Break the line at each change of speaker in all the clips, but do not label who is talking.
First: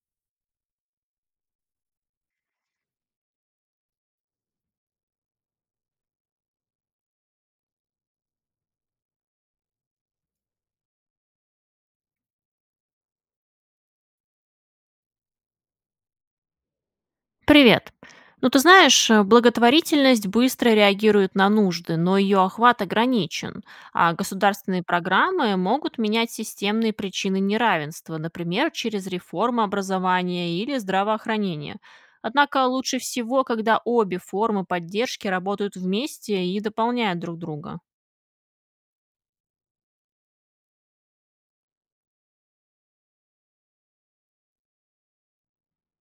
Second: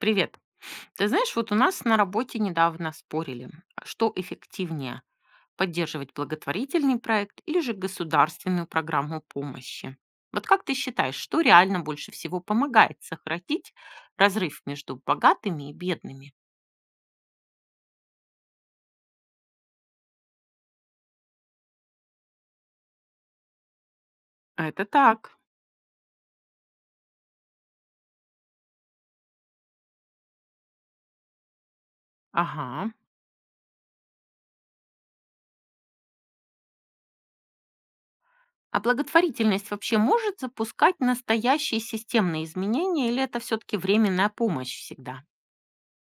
Привет. Ты знаешь, вот у нас на работе недавно спорили, а что эффективнее – поддерживать благотворительный проект или же государственную программу помощи. Вот как ты считаешь, что реально больше всего помогает сократить разрыв между богатыми и бедными?
Привет. Ну, ты знаешь, благотворительность быстро реагирует на нужды, но ее охват ограничен, а
Это
государственные
так.
программы могут менять системные причины неравенства, например, через реформу образования или здравоохранения. Однако
Ага.
лучше всего, когда обе формы поддержки работают вместе и дополняют друг друга.
А благотворительность вообще может запускать настоящие системные изменения или это все-таки временная помощь всегда?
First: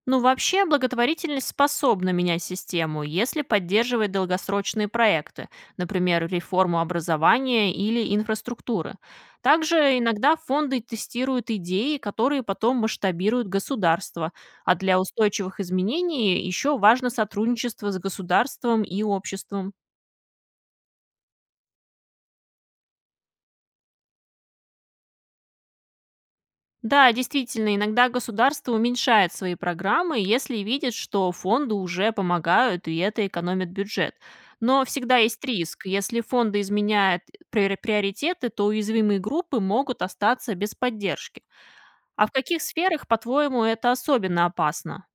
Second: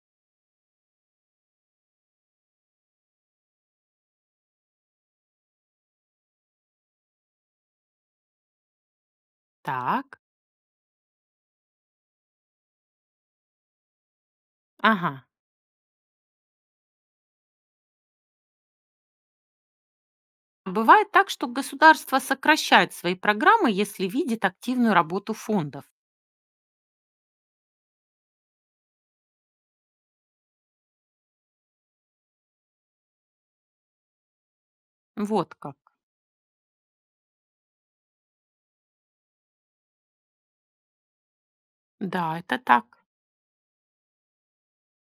Благотворительность способна менять систему, если поддерживает долгосрочные проекты, например, реформу образования или инфраструктуры. Также
Так.
иногда фонды тестируют идеи, которые потом масштабируют государство, а для
Ага.
устойчивых изменений еще важно сотрудничество с государством и обществом.
Бывает так, что государство сокращает свои программы, если видит активную работу фондов.
Да, действительно, иногда государство уменьшает свои программы, если видит, что фонды уже помогают, и это экономит бюджет. Но всегда есть
Вот как.
риск. Если фонды изменяют приоритеты, то уязвимые группы могут остаться без поддержки. А в
Да, это
каких
так.
сферах, по-твоему, это особенно опасно?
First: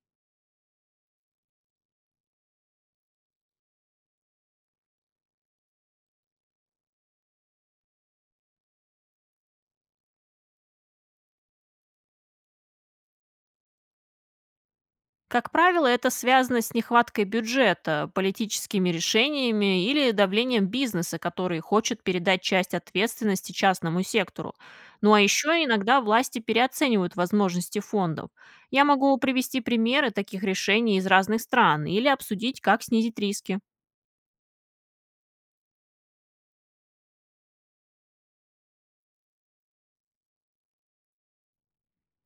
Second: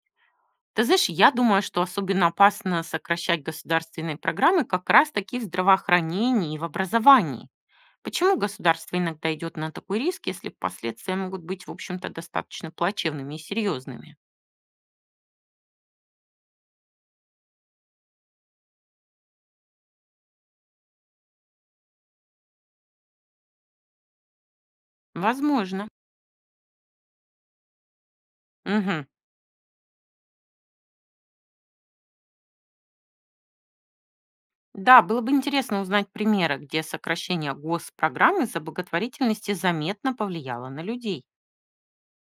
Ты знаешь, я думаю, что особенно опасно сокращать государственные программы как раз-таки в здравоохранении и в образовании. Почему государство иногда идет на такой риск, если последствия могут быть, в общем-то, достаточно плачевными и серьезными?
Как правило, это связано с нехваткой бюджета, политическими решениями или давлением бизнеса, который хочет передать часть ответственности частному сектору. Ну а еще
Возможно.
иногда власти переоценивают возможности фондов. Я
Мгм.
могу привести примеры таких решений из разных стран или обсудить, как снизить риски.
Да, было бы интересно узнать примеры, где сокращение госпрограммы за благотворительности заметно повлияло на людей.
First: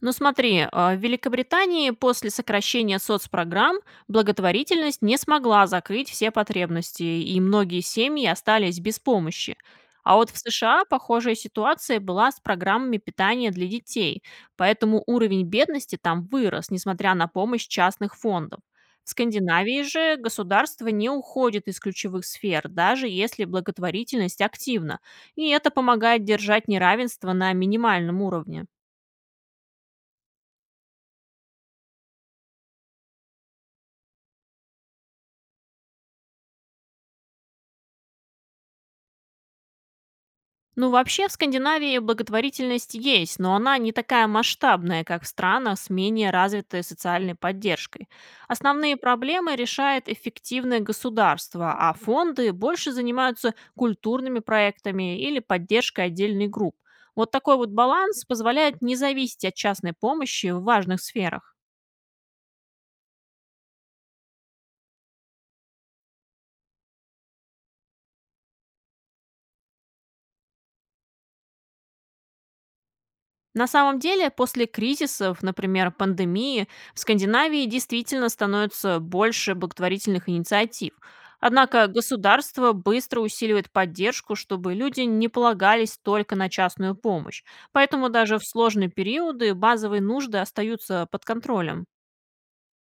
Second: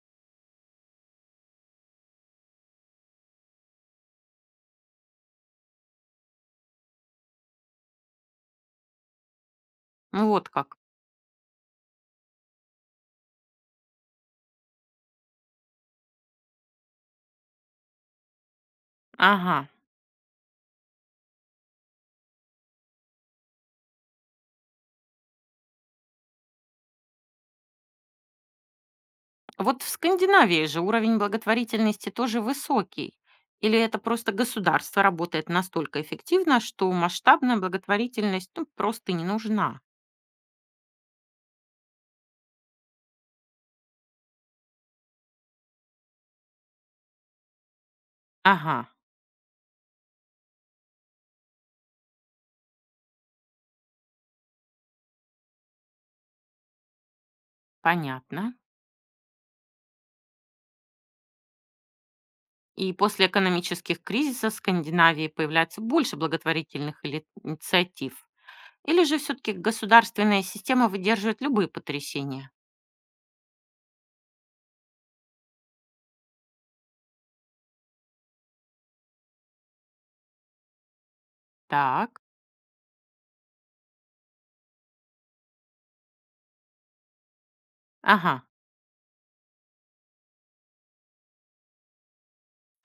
Ну смотри, в Великобритании после сокращения соцпрограмм благотворительность не смогла закрыть все потребности, и многие семьи остались без помощи. А вот в
Вот как.
США похожая ситуация была с программами питания для детей, поэтому уровень бедности там вырос, несмотря на помощь частных фондов. В
Ага.
Скандинавии же государство не уходит из ключевых сфер, даже если благотворительность активна, и это помогает держать неравенство на минимальном уровне.
Вот в Скандинавии же уровень благотворительности тоже высокий. Или это просто государство работает настолько эффективно, что масштабная благотворительность ну, просто не нужна?
Ну, вообще, в Скандинавии благотворительность есть, но она не такая масштабная, как в странах с менее развитой социальной поддержкой.
Ага,
Основные проблемы решает эффективное государство, а фонды больше занимаются культурными проектами или поддержкой отдельных групп. Вот такой вот баланс
понятно.
позволяет не зависеть от частной помощи в важных сферах.
И после экономических кризисов в Скандинавии появляется больше инициатив. Или же все-таки государственная система выдерживает любые потрясения?
На самом деле, после кризисов, например, пандемии, в Скандинавии действительно становится больше благотворительных инициатив. Однако
Так,
государство быстро усиливает поддержку, чтобы люди не полагались только на частную помощь. Поэтому даже
ага.
в сложные периоды базовые нужды остаются под контролем.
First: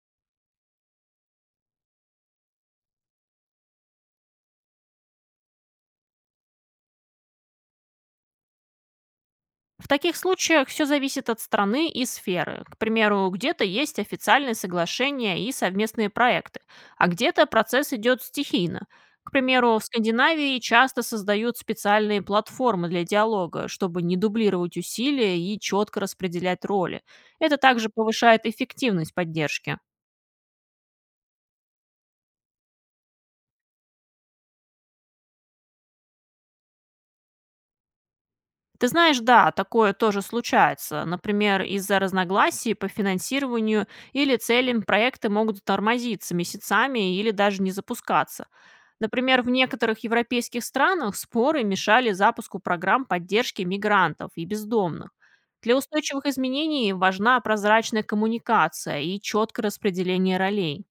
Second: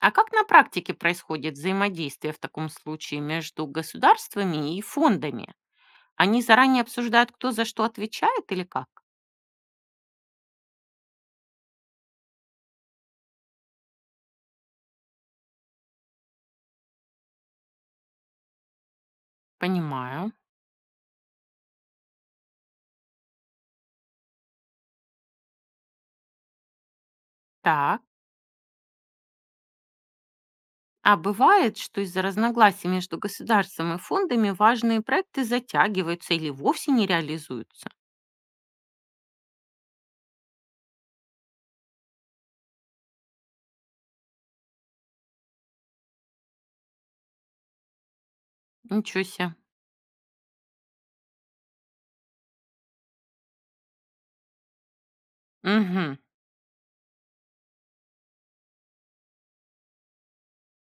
А как на практике происходит взаимодействие в таком случае между государствами и фондами? Они заранее обсуждают, кто за что отвечает или как?
В таких случаях все зависит от страны и сферы. К примеру, где-то есть официальные соглашения и совместные проекты, а где-то процесс идет стихийно. К примеру, в
Понимаю.
Скандинавии часто создают специальные платформы для диалога, чтобы не дублировать усилия и четко распределять роли. Это также
Так.
повышает эффективность поддержки.
А бывает, что из-за разногласий между государством и фондами важные проекты затягиваются или вовсе не реализуются?
Ты знаешь, да, такое тоже случается. Например, из-за разногласий по финансированию или целям проекты могут тормозиться месяцами или даже не запускаться.
Ничего
Например, в
себе.
некоторых европейских странах споры мешали запуску программ поддержки мигрантов и бездомных. Для
Мгм.
устойчивых изменений важна прозрачная коммуникация и четкое распределение ролей.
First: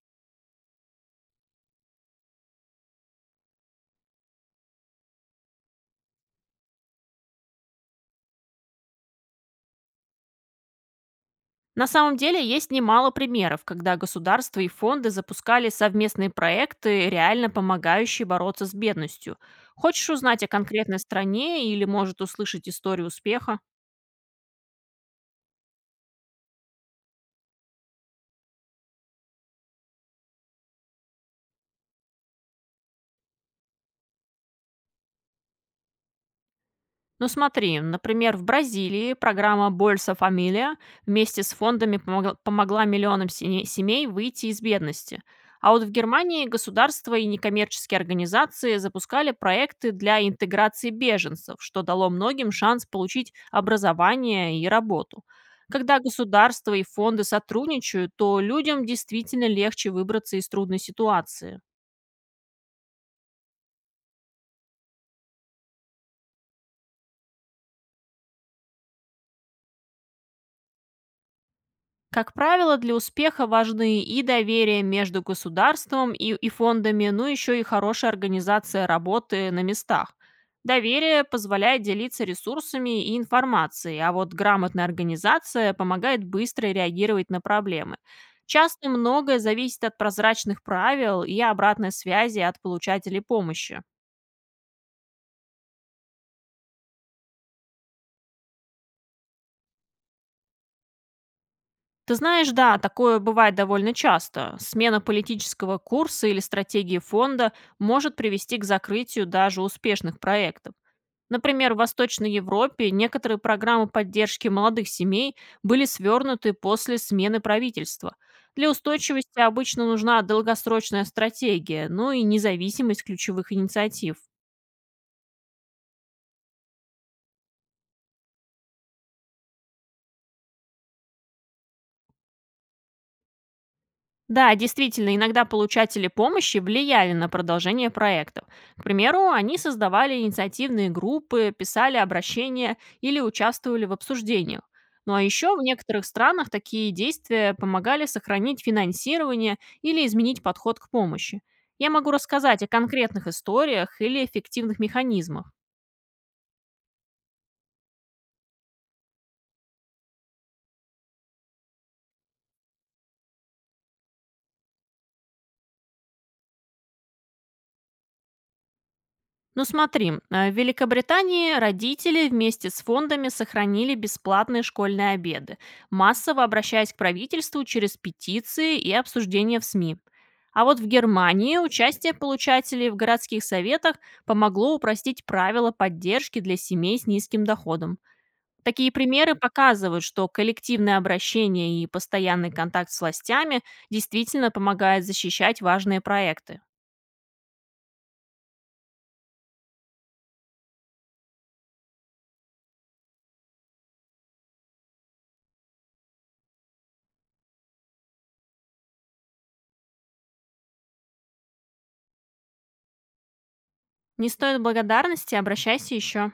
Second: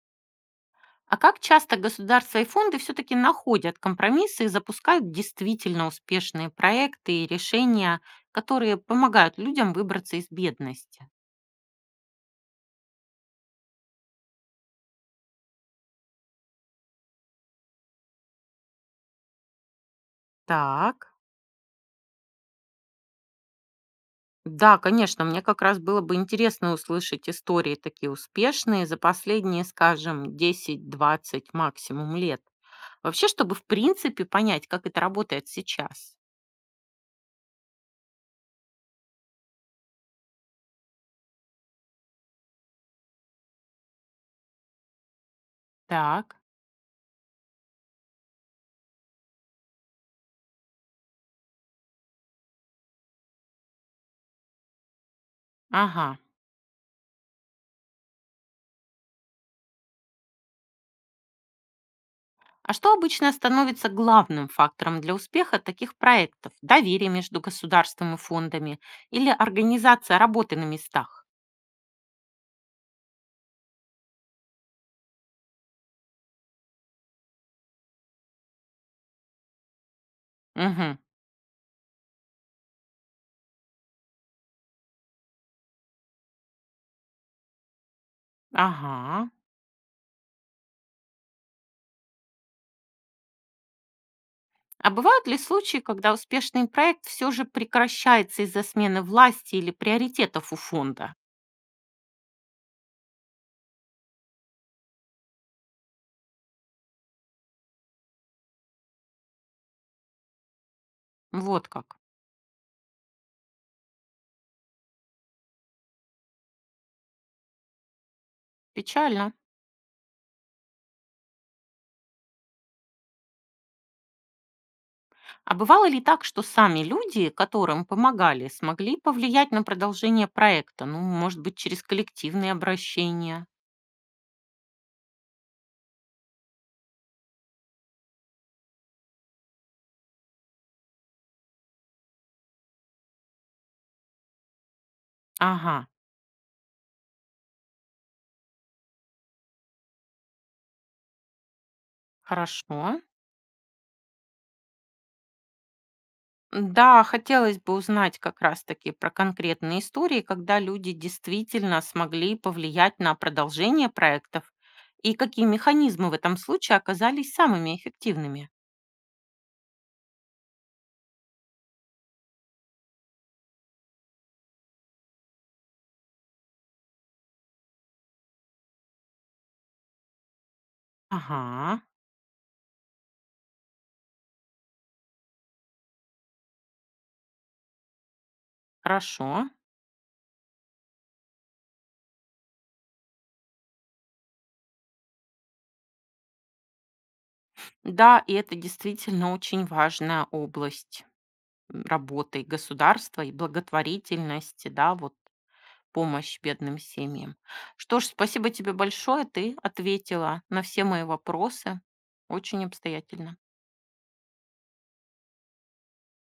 А как часто государства и фонды все-таки находят компромиссы и запускают действительно успешные проекты и решения, которые помогают людям выбраться из бедности?
На самом деле есть немало примеров, когда государства и фонды запускали совместные проекты, реально помогающие бороться с бедностью. Хочешь узнать о конкретной
Так.
стране или, может, услышать историю успеха?
Да, конечно, мне как раз было бы интересно услышать истории такие успешные за последние, скажем, десять-двадцать максимум лет. Вообще, чтобы в принципе понять, как это работает сейчас.
Ну смотри, например, в Бразилии программа «Больса Фамилия» вместе с фондами помогла миллионам семей выйти из бедности. А вот в
Так.
Германии государство и некоммерческие организации запускали проекты для интеграции беженцев, что дало многим шанс получить образование и работу. Когда
Ага.
государство и фонды сотрудничают, то людям действительно легче выбраться из трудной ситуации.
А что обычно становится главным фактором для успеха таких проектов? Доверие между государством и фондами или организация работы на местах?
Как правило, для успеха важны и доверие между государством и фондами, ну еще и хорошая организация работы на местах.
Угу.
Доверие позволяет делиться ресурсами и информацией, а вот грамотная организация помогает быстро реагировать на проблемы. Часто
Ага.
многое зависит от прозрачных правил и обратной связи от получателей помощи.
А бывают ли случаи, когда успешный проект все же прекращается из-за смены власти или приоритетов у фонда?
Ты знаешь, да, такое бывает довольно часто. Смена политического курса или стратегии фонда может привести к закрытию даже успешных проектов.
Вот
Например, в
как.
Восточной Европе некоторые программы поддержки молодых семей были свернуты после смены правительства. Для
Печально.
устойчивости обычно нужна долгосрочная стратегия, ну и независимость ключевых инициатив.
А бывало ли так, что сами люди, которым помогали, смогли повлиять на продолжение проекта? Ну, может быть, через коллективные обращения?
Да, действительно, иногда получатели помощи влияли на продолжение проектов. К примеру, они создавали инициативные группы, писали обращения или участвовали в обсуждениях. Ну а еще в
Ага,
некоторых странах такие действия помогали сохранить финансирование или изменить подход к помощи. Я могу рассказать о
хорошо.
конкретных историях или эффективных механизмах.
Да, хотелось бы узнать как раз-таки про конкретные истории, когда люди действительно смогли повлиять на продолжение проектов и какие механизмы в этом случае оказались самыми эффективными.
Ну смотри, в Великобритании родители вместе с фондами сохранили бесплатные школьные обеды, массово обращаясь к правительству через петиции и обсуждения в СМИ. А вот в Германии
Ага,
участие получателей в городских советах помогло упростить правила поддержки для семей с низким доходом. Такие примеры
хорошо.
показывают, что коллективное обращение и постоянный контакт с властями действительно помогает защищать важные проекты.
Да, и это действительно очень важная область работы государства и благотворительности, да, вот помощь бедным семьям. Что ж, спасибо тебе большое, ты ответила на все мои вопросы очень обстоятельно.
Не стоит благодарности, обращайся еще.